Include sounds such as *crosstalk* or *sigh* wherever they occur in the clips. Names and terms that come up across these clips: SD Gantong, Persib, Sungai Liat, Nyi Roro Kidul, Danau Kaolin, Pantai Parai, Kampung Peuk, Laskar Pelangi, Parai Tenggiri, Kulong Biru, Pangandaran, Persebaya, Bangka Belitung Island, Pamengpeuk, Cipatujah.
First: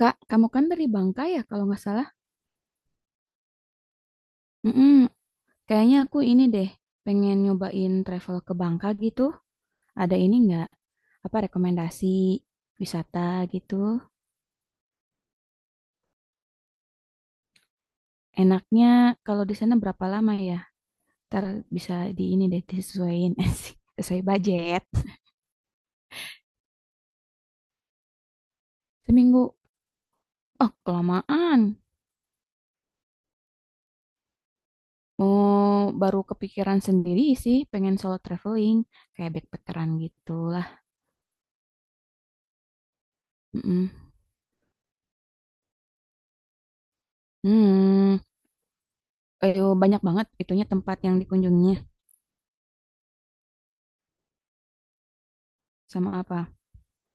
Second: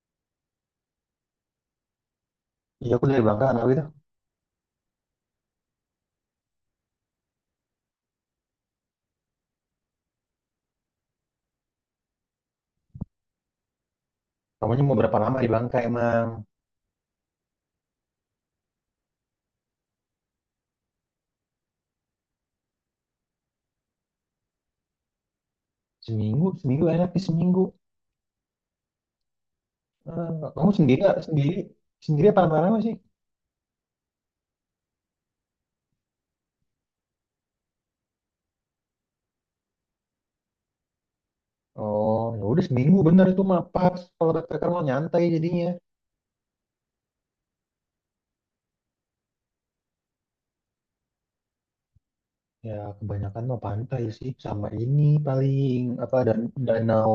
Kak, kamu kan dari Bangka ya kalau nggak salah? Iya aku dari Bangka anak itu. Mm-mm. Kayaknya aku ini deh, pengen nyobain travel ke Bangka gitu. Ada ini nggak? Apa rekomendasi wisata gitu? Kamunya mau berapa lama di Bangka emang? Enaknya kalau di sana berapa lama ya? Ntar bisa di ini deh disesuaiin *laughs* sih, sesuai budget. Seminggu, seminggu enak sih seminggu. Seminggu. Eh, kamu Oh, sendiri sendiri kelamaan. sendiri apa lama-lama sih? Mau Baru kepikiran sendiri sih, pengen solo traveling, kayak backpackeran gitu lah. Oh ya udah seminggu bener itu mah Mm-mm. pas. Kalau backpacker mau nyantai jadinya. Hmm, eh, banyak banget itunya tempat yang dikunjungi. Ya kebanyakan mau pantai sih sama ini paling apa Sama dan apa? danau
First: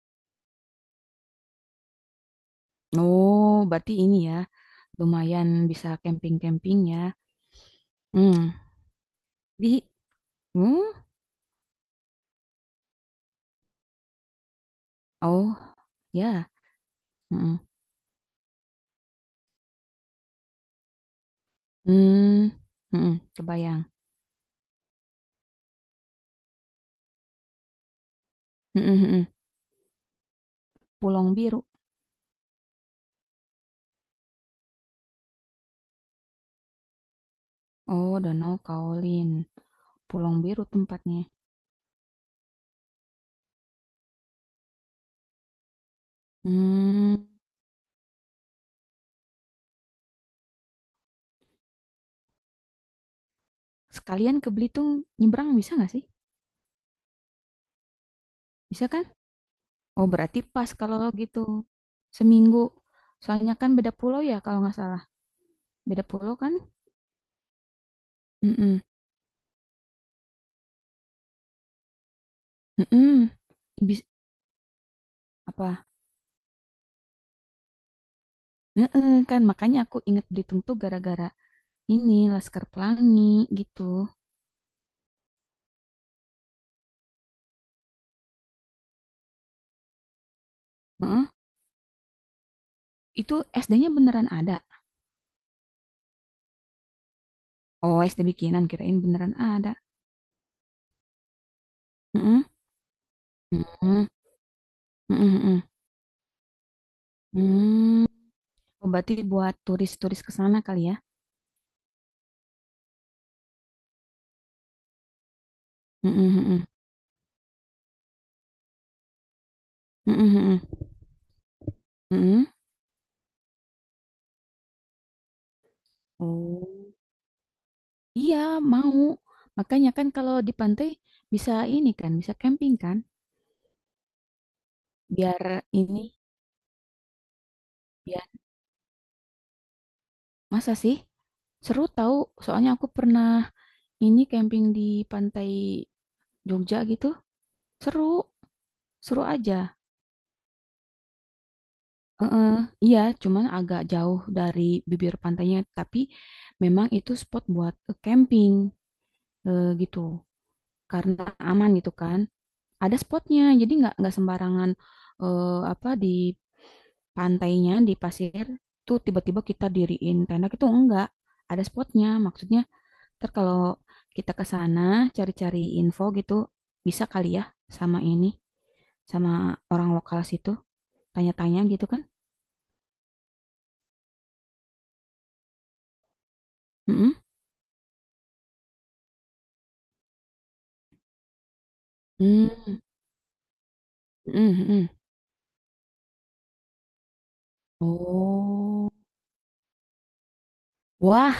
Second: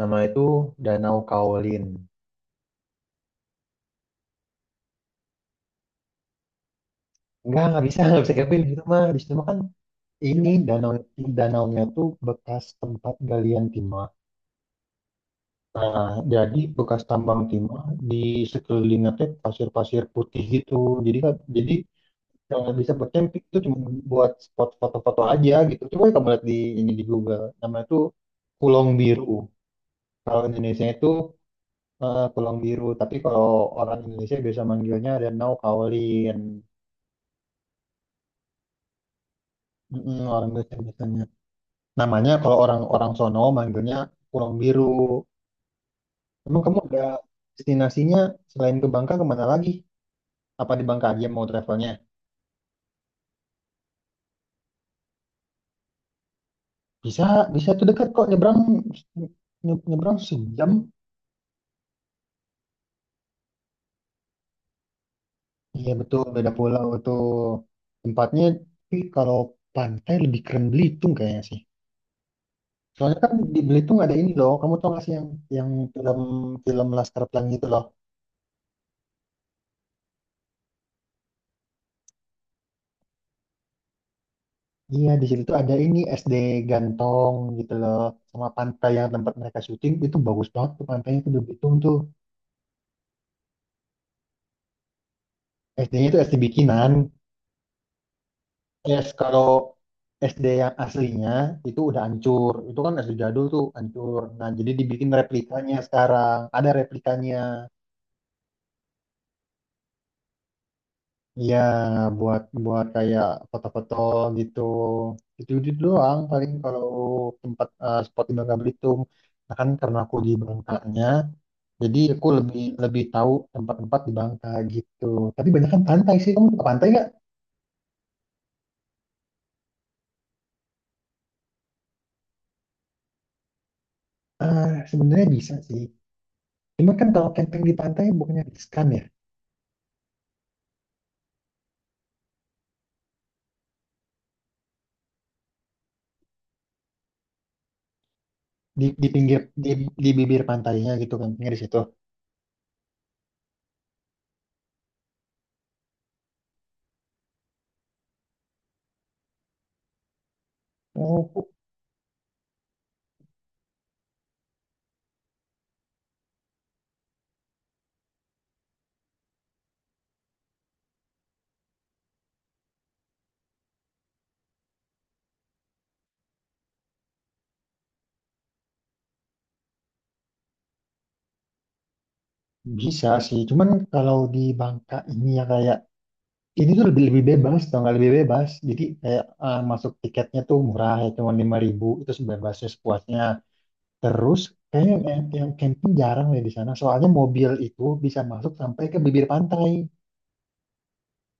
nama itu Danau Kaolin. Oh, berarti ini ya, lumayan bisa camping-camping ya. Enggak, nggak bisa Mmm, camping di situ mah. Di situ mah kan di ini mmm, danaunya tuh bekas tempat galian timah. oh, Nah, ya, jadi bekas tambang mhm, timah di sekelilingnya teh pasir-pasir putih gitu. Jadi mmm, yang bisa buat mhm, camping itu cuma kebayang, buat spot foto-foto aja gitu. Coba kamu lihat di ini di Google, namanya itu Kulong mhm Biru. mhm, Kalau Indonesia itu Pulang Biru, Kulong Biru, tapi kalau orang Indonesia biasa manggilnya Danau Kaolin. oh, Danau Kaolin, mm pulau orang Biru Indonesia tempatnya, biasanya. Namanya kalau orang-orang sono manggilnya Kulong Biru. Emang kamu ada mmm, destinasinya selain ke Bangka kemana lagi? Apa di Bangka aja mau travelnya? sekalian ke Belitung nyebrang bisa nggak sih? Bisa, bisa tuh dekat kok nyebrang Bisa kan? Oh, nyebrang berarti pas sejam. kalau gitu, seminggu, soalnya kan beda pulau ya kalau nggak salah, Iya beda betul, pulau beda kan? pulau tuh tempatnya. Mhm Tapi kalau pantai lebih keren Belitung kayaknya sih. Soalnya mhm. kan di Belitung bis ada ini loh. Kamu tau gak sih yang Apa? film film Laskar Pelangi itu loh. Heeh, kan makanya aku inget Belitung tuh gara-gara ini Laskar Pelangi gitu. Iya di situ tuh ada ini SD Gantong gitu loh. Sama pantai yang tempat mereka syuting itu bagus banget tuh pantainya Heeh. tuh di Belitung tuh. Itu SD-nya beneran ada. SD-nya itu SD bikinan. Oh, SD bikinan kirain Yes, beneran kalau ada. SD yang aslinya itu udah Heeh. hancur. Itu kan SD jadul tuh Heeh. hancur. Nah, jadi dibikin Heeh, heeh. replikanya sekarang. Ada replikanya. Hmm. Oh, berarti buat turis-turis ke sana kali ya. Iya, buat buat kayak foto-foto gitu. Itu doang Heeh, paling heeh. kalau spot di Bangka Belitung. Nah, kan karena aku di Heeh, heeh. Bangkanya, jadi aku Heeh. lebih lebih tahu tempat-tempat di Bangka gitu. Tapi banyak kan pantai sih. Kamu ke pantai Oh. nggak? Iya, mau. Makanya kan kalau di pantai bisa ini kan, bisa camping kan? Ah, sebenarnya Biar bisa sih. ini Cuma kan kalau camping di pantai biar bukannya riskan ya? masa sih? Seru tahu, soalnya aku pernah ini camping di pantai Jogja gitu, seru, Di seru pinggir aja. di bibir pantainya gitu campingnya di situ. Heeh, iya, cuman agak jauh dari bibir pantainya, tapi memang itu spot buat camping gitu, karena Oh, aman gitu kan. Ada spotnya, jadi nggak sembarangan apa di pantainya di pasir tuh tiba-tiba kita diriin tenda itu enggak. Ada spotnya, maksudnya ntar kalau kita ke sana cari-cari info gitu, bisa kali ya sama ini, sama orang lokal situ, tanya-tanya gitu kan? bisa sih, cuman kalau di Bangka ini ya kayak ini tuh lebih Mm-mm. lebih bebas, tau nggak lebih bebas. Jadi kayak masuk tiketnya tuh murah ya, cuma 5.000 itu Hmm, sebebasnya sepuasnya. Terus mm-mm, mm. kayaknya yang camping jarang deh di sana, soalnya mobil itu bisa masuk sampai Oh, ke bibir pantai. wah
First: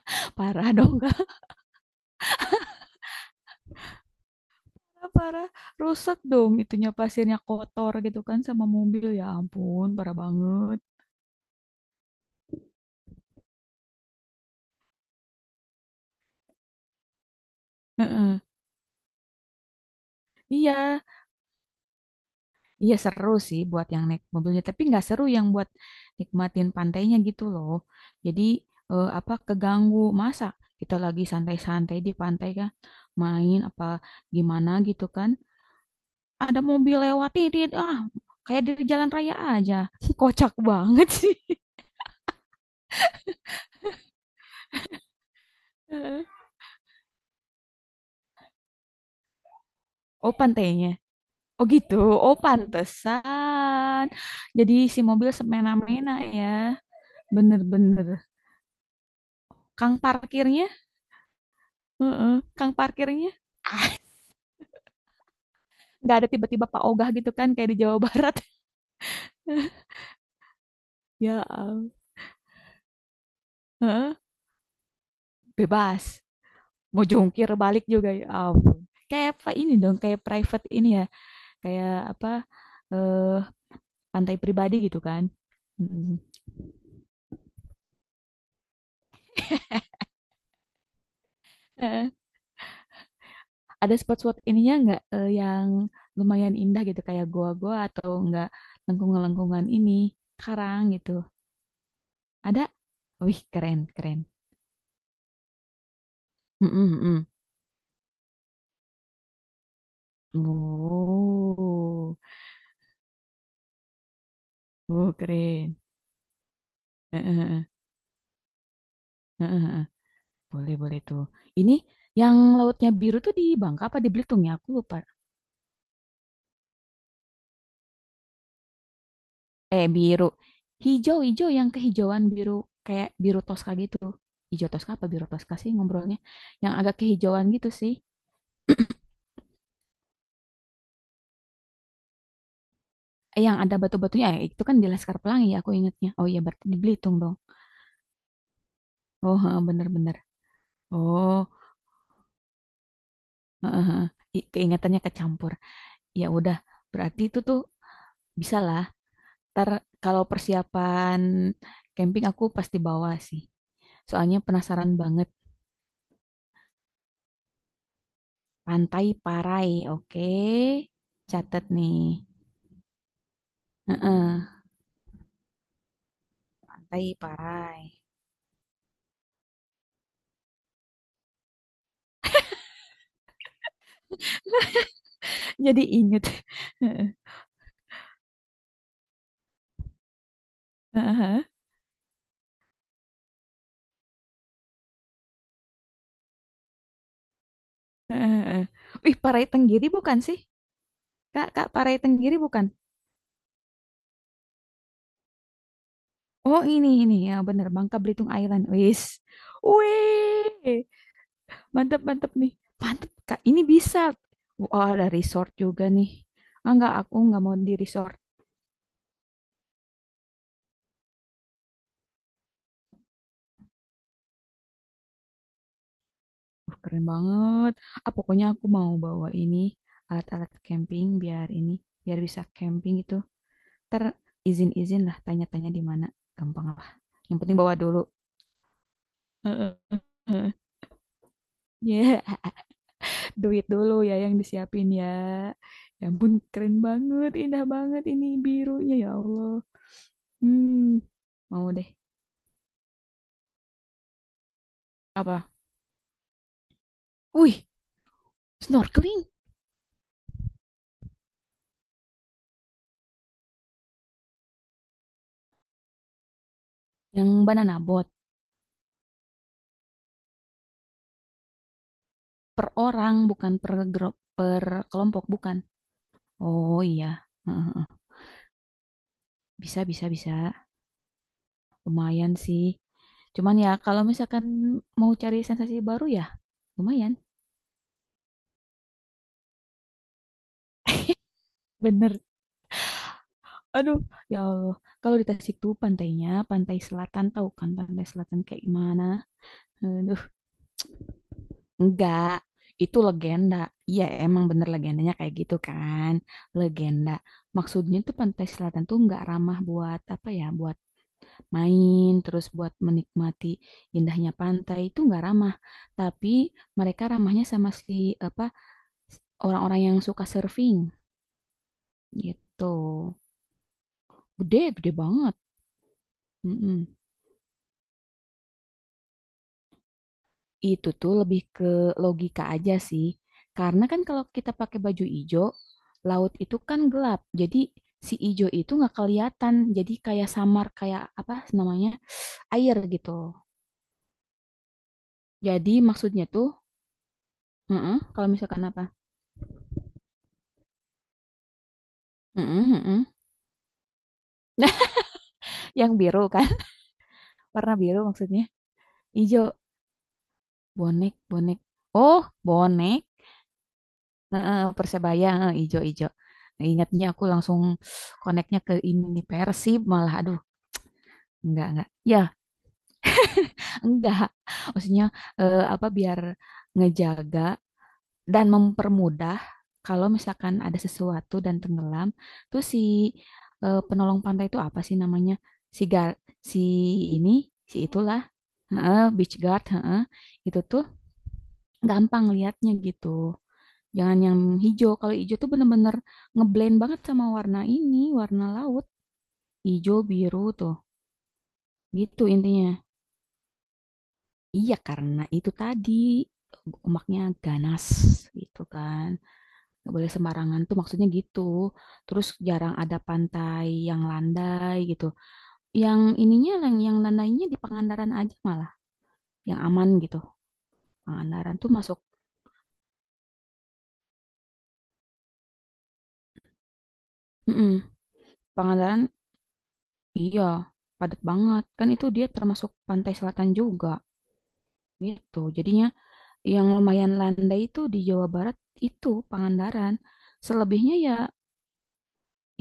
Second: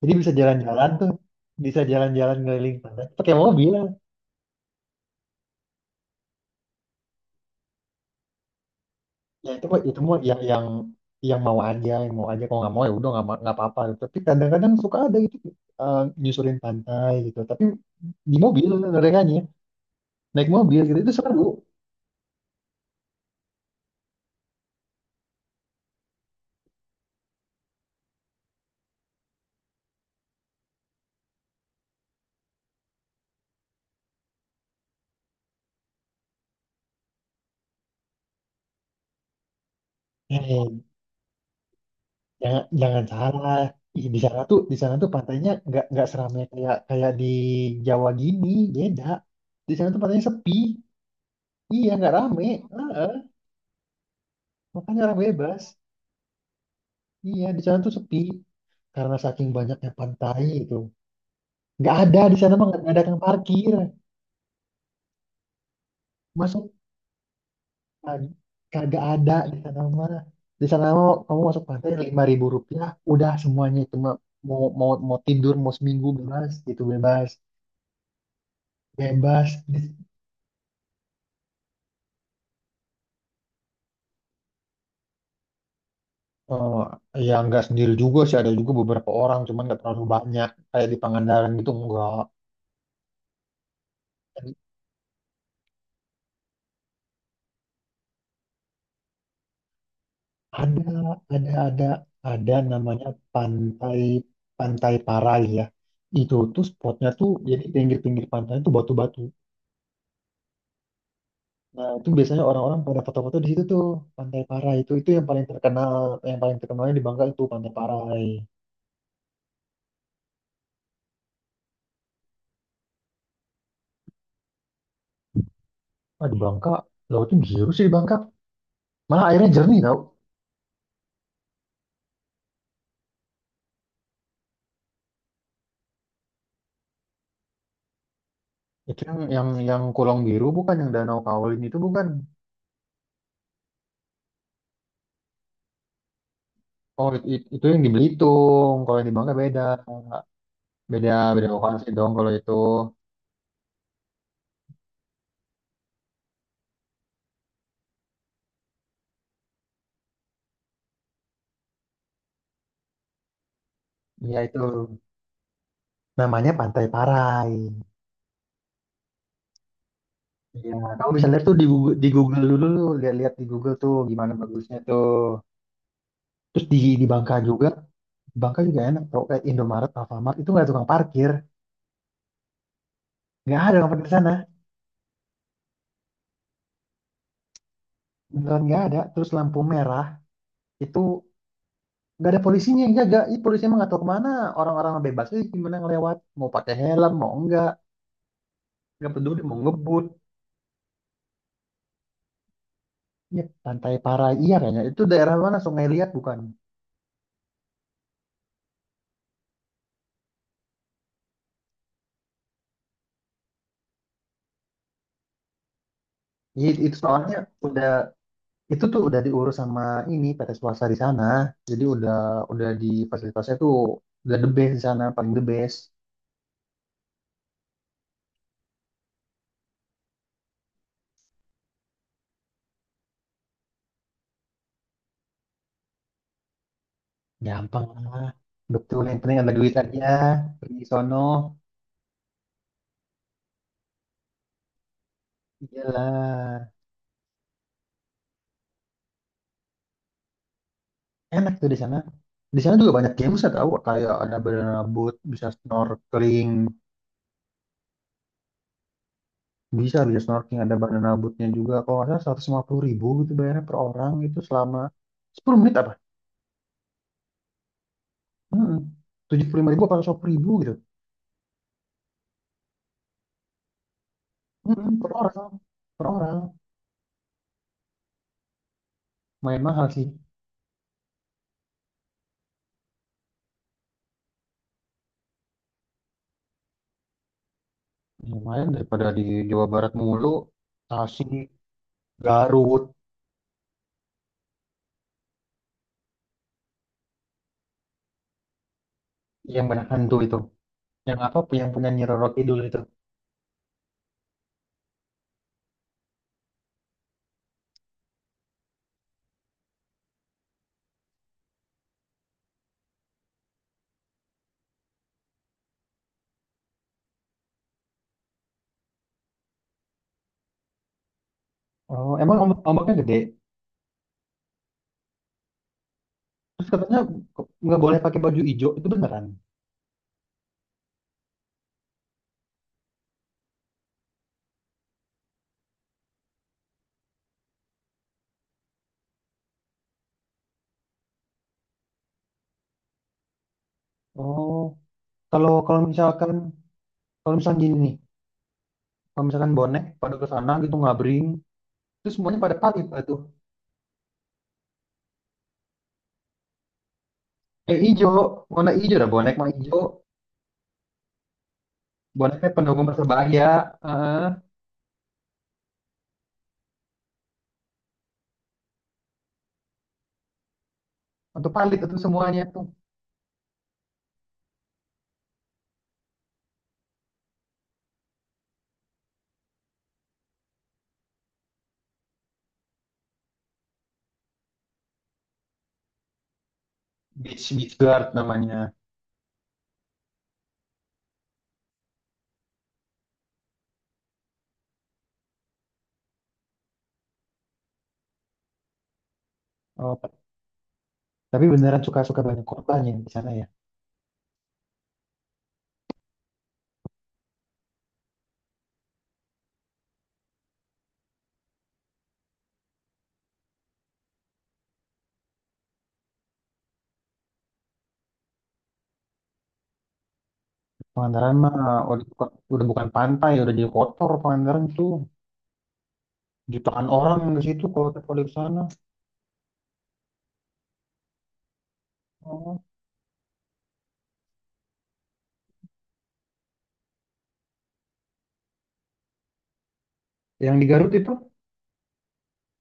Jadi bisa parah jalan-jalan dong, tuh, *laughs* bisa jalan-jalan ngeliling pantai pakai mobil. gak parah, rusak dong itunya pasirnya kotor gitu kan sama mobil ya Ya ampun itu parah mah yang yang banget. yang mau aja yang mau aja kalau nggak mau ya udah nggak apa-apa gitu. Tapi kadang-kadang suka ada gitu nyusurin pantai gitu, tapi di Heeh. mobil mereka naik mobil gitu Iya, itu seru. iya seru sih buat yang naik mobilnya, tapi nggak seru yang buat nikmatin pantainya gitu loh. Jadi, apa, keganggu. Masa kita lagi santai-santai di pantai kan, main apa gimana gitu kan, ada mobil lewat, "Tidit," ah, kayak di jalan raya aja. *laughs* Kocak eh, banget sih. *laughs* jangan jangan salah. Ih, di sana tuh pantainya nggak Heeh. seramai kayak kayak di Jawa gini, beda, di sana tuh pantainya Oh sepi, pantainya? Oh iya gitu? nggak Oh rame. Heeh. pantesan. Jadi si Makanya orang mobil bebas, semena-mena ya. iya Bener di sana tuh bener. sepi karena saking banyaknya Kang pantai parkirnya? itu, nggak ada, Heeh, di sana mah kang nggak ada kang parkirnya? parkir *laughs* Nggak ada tiba-tiba masuk. Pak Ogah gitu kan kayak di Jawa Ah, Barat. kagak ada di sana *laughs* mah. Di sana mah kamu Ya masuk pantai am- Rp5.000 udah semuanya, cuma mau mau mau tidur mau seminggu bebas bebas gitu mau bebas jungkir balik juga ya ampun kayak apa bebas ini Di- dong kayak private ini ya kayak apa eh pantai pribadi gitu kan, mm. eh ya nggak sendiri juga sih, ada juga beberapa orang cuman nggak terlalu banyak kayak di Pangandaran gitu Eh, enggak. ada spot-spot ininya nggak yang lumayan indah gitu kayak goa-goa atau nggak lengkungan-lengkungan ini karang ada gitu, ada ada ada ada namanya wih keren pantai keren. Pantai Parai ya, itu tuh Mm-mm, spotnya mm. tuh jadi pinggir-pinggir pantai tuh batu-batu. Nah, itu Oh, biasanya orang-orang pada foto-foto di situ tuh, Pantai Parai itu oh, yang paling keren. terkenal, yang paling terkenalnya di Heeh, Bangka itu heeh, Pantai Parai. heeh, heeh. Boleh boleh tuh. Ini yang lautnya biru tuh di Bangka apa di Belitung ya? Aku lupa. Ah, di Bangka, lautnya biru sih di Bangka. Malah airnya jernih Eh tau. biru. Hijau-hijau yang kehijauan biru kayak biru toska gitu. Hijau toska apa biru toska sih ngobrolnya? Yang agak kehijauan gitu sih. Itu yang kolong biru bukan, yang Danau Kaolin itu bukan. Eh yang ada batu-batunya itu kan di Laskar Pelangi ya aku ingatnya. Oh iya berarti di Oh, Belitung it- dong. it- itu yang di Belitung. Kalau yang di Bangka Oh heeh, beda. bener-bener. Beda Oh beda lokasi dong kalau itu. heeh, heeh. I- keingatannya kecampur. Ya udah berarti itu tuh bisa lah. Ntar kalau persiapan camping aku pasti bawa sih. Soalnya Iya itu. penasaran banget. Namanya Pantai Parai. Pantai Parai, oke. Iya, kamu bisa lihat tuh Catet di nih. Google dulu, lihat-lihat di Google tuh gimana Heeh, bagusnya tuh. Terus di Pantai Bangka juga, Parai. Bangka juga enak tau, kayak Indomaret, Alfamart itu nggak ada tukang parkir, nggak ada orang parkir di sana, *laughs* Jadi inget. Heeh, beneran nggak ada. Terus lampu merah itu heeh, heeh, nggak ada polisinya yang jaga, ini polisinya emang nggak tahu kemana, orang-orang bebas aja gimana ngelewat, mau pakai helm mau enggak, heeh. nggak Ih, peduli Parai mau Tenggiri ngebut. bukan sih? Kak, Kak, Parai Tenggiri bukan? Ya, Pantai Parai iya kayaknya itu daerah mana, Sungai Liat bukan? Oh, ini, ini. Ya, bener. Bangka Belitung Island. Wis. Wih, mantep, mantep nih. Mantep, Kak. Ini bisa. Wah, ada resort juga nih. Iya, Ah, enggak, itu aku soalnya nggak mau di udah resort. itu tuh udah diurus sama ini PT swasta di sana, jadi udah di fasilitasnya tuh udah the best di sana paling the best. Wah, keren banget. Ah, pokoknya aku mau bawa ini alat-alat camping biar ini biar bisa camping gitu. Ter Izin-izin lah tanya-tanya di mana gampang lah. Yang penting bawa Gampang dulu. lah. Betul, yang penting ada Heeh, duit aja. heeh. Pergi sono. Ya, *laughs* duit dulu ya yang disiapin ya. Ya ampun, Iyalah. keren banget, indah banget ini birunya ya Allah. Hmm, Enak mau tuh di deh. sana. Di sana juga banyak games saya tahu. Kayak ada banana boat, bisa Apa? snorkeling. Wih, snorkeling Bisa, bisa snorkeling. Ada banana boatnya juga. Kalau nggak salah 150.000 gitu bayarnya per orang. Itu selama 10 menit apa? yang banana boat Mm-mm. 75.000 atau 100 ribu gitu. per orang bukan per grup per Mm-mm, per kelompok bukan. orang. Per orang. Oh iya. Heeh. Main Bisa mahal bisa sih. bisa. Lumayan sih. Cuman ya kalau misalkan mau cari sensasi baru ya lumayan. Lumayan daripada di Jawa Barat mulu. Tasik, Bener. Garut. Aduh, ya Allah. Kalau di Tasik tuh pantainya, pantai selatan tahu kan pantai selatan kayak gimana? Yang banyak hantu Aduh, itu. Yang apa yang punya Nyi Roro enggak. Kidul itu. Itu legenda. Iya, emang bener legendanya kayak gitu kan. Legenda. Maksudnya tuh pantai selatan tuh enggak ramah buat apa ya, buat main, terus buat menikmati indahnya pantai itu enggak ramah. Tapi mereka ramahnya sama si apa orang-orang yang suka surfing, Oh, emang ombak, gitu. ombaknya gede. Gede, gede banget, Terus mhm. katanya nggak boleh pakai baju hijau itu beneran. Itu tuh lebih ke logika aja sih, karena kan kalau kita pakai baju ijo, laut itu kan gelap, jadi si ijo itu nggak kelihatan, jadi kayak samar, kayak apa namanya, air gitu. Oh, kalau Jadi maksudnya tuh kalau misalkan gini nih, heeh, kalau misalkan apa? kalau misalkan bonek pada ke sana gitu ngabring, terus semuanya pada Mhm pamit lah mhm. tuh. Nah, *laughs* yang biru kan, warna Eh biru hijau, maksudnya, warna hijau dah bonek ijo, mah hijau. bonek bonek. Oh, Boneknya pendukung bonek? Persebaya, eh Heeh, Persebaya, heeh, ijo-ijo. Ingatnya aku langsung koneknya ke ini nih, Persib malah aduh untuk enggak palit enggak. itu Ya, semuanya tuh. enggak. Maksudnya apa biar ngejaga dan mempermudah kalau misalkan ada sesuatu dan tenggelam, tuh si penolong pantai itu apa sih namanya? Si gar Si Beach ini, Beach si Guard itulah, namanya. heeh, beach guard, heeh. Itu tuh gampang liatnya gitu. Jangan yang hijau. Kalau hijau tuh bener-bener ngeblend banget sama warna ini, warna laut. Hijau, Oh, biru tuh. tapi beneran suka-suka Gitu banyak intinya. kotanya di sana ya. Iya, karena itu tadi omaknya ganas gitu kan. Gak boleh sembarangan tuh maksudnya gitu. Terus jarang ada pantai yang landai gitu. Yang ininya yang, landainya di Pangandaran aja malah, yang aman gitu. Pangandaran mah Pangandaran tuh masuk udah bukan pantai, udah jadi kotor Pangandaran tuh. Jutaan orang yang ke situ mm-mm. Kalau di sana. Pangandaran iya, padat banget. Kan itu dia Oh. termasuk pantai selatan juga gitu. Jadinya yang lumayan landai itu di Jawa Barat itu Pangandaran. Yang di Garut Selebihnya itu, ya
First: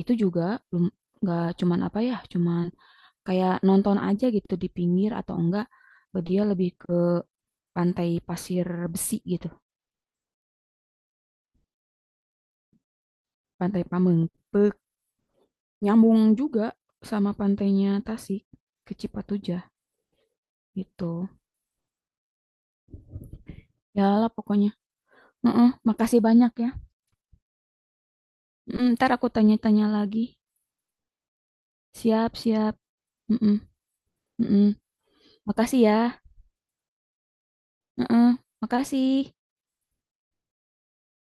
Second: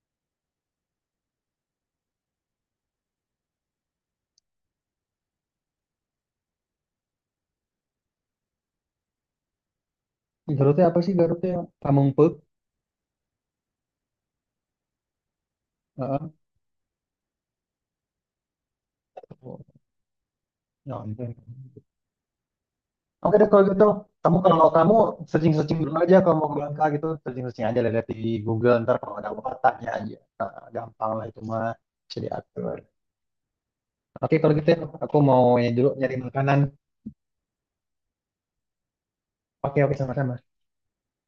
itu juga belum nggak cuman apa ya, cuman kayak nonton aja gitu di pinggir atau enggak dia lebih ke pantai pasir besi gitu, di Garutnya apa sih Garutnya? Kampung Peuk. pantai Pamengpeuk. Nyambung Heeh. juga sama pantainya Tasik ke Oh, Cipatujah ya gitu. ampun. Oke deh kalau gitu, Ya lah kalau pokoknya. kamu Heeh, searching-searching dulu aja makasih kalau mau banyak ke ya. Bangka gitu, searching-searching aja lihat di Google Mm, ntar ntar kalau aku ada apa tanya-tanya tanya aja. lagi. Nah, gampang lah itu mah bisa Siap, siap. diatur. Mm-mm, Oke kalau mm-mm. gitu ya, aku mau ini Makasih dulu ya. nyari makanan. Heeh, makasih. Oke oke sama-sama.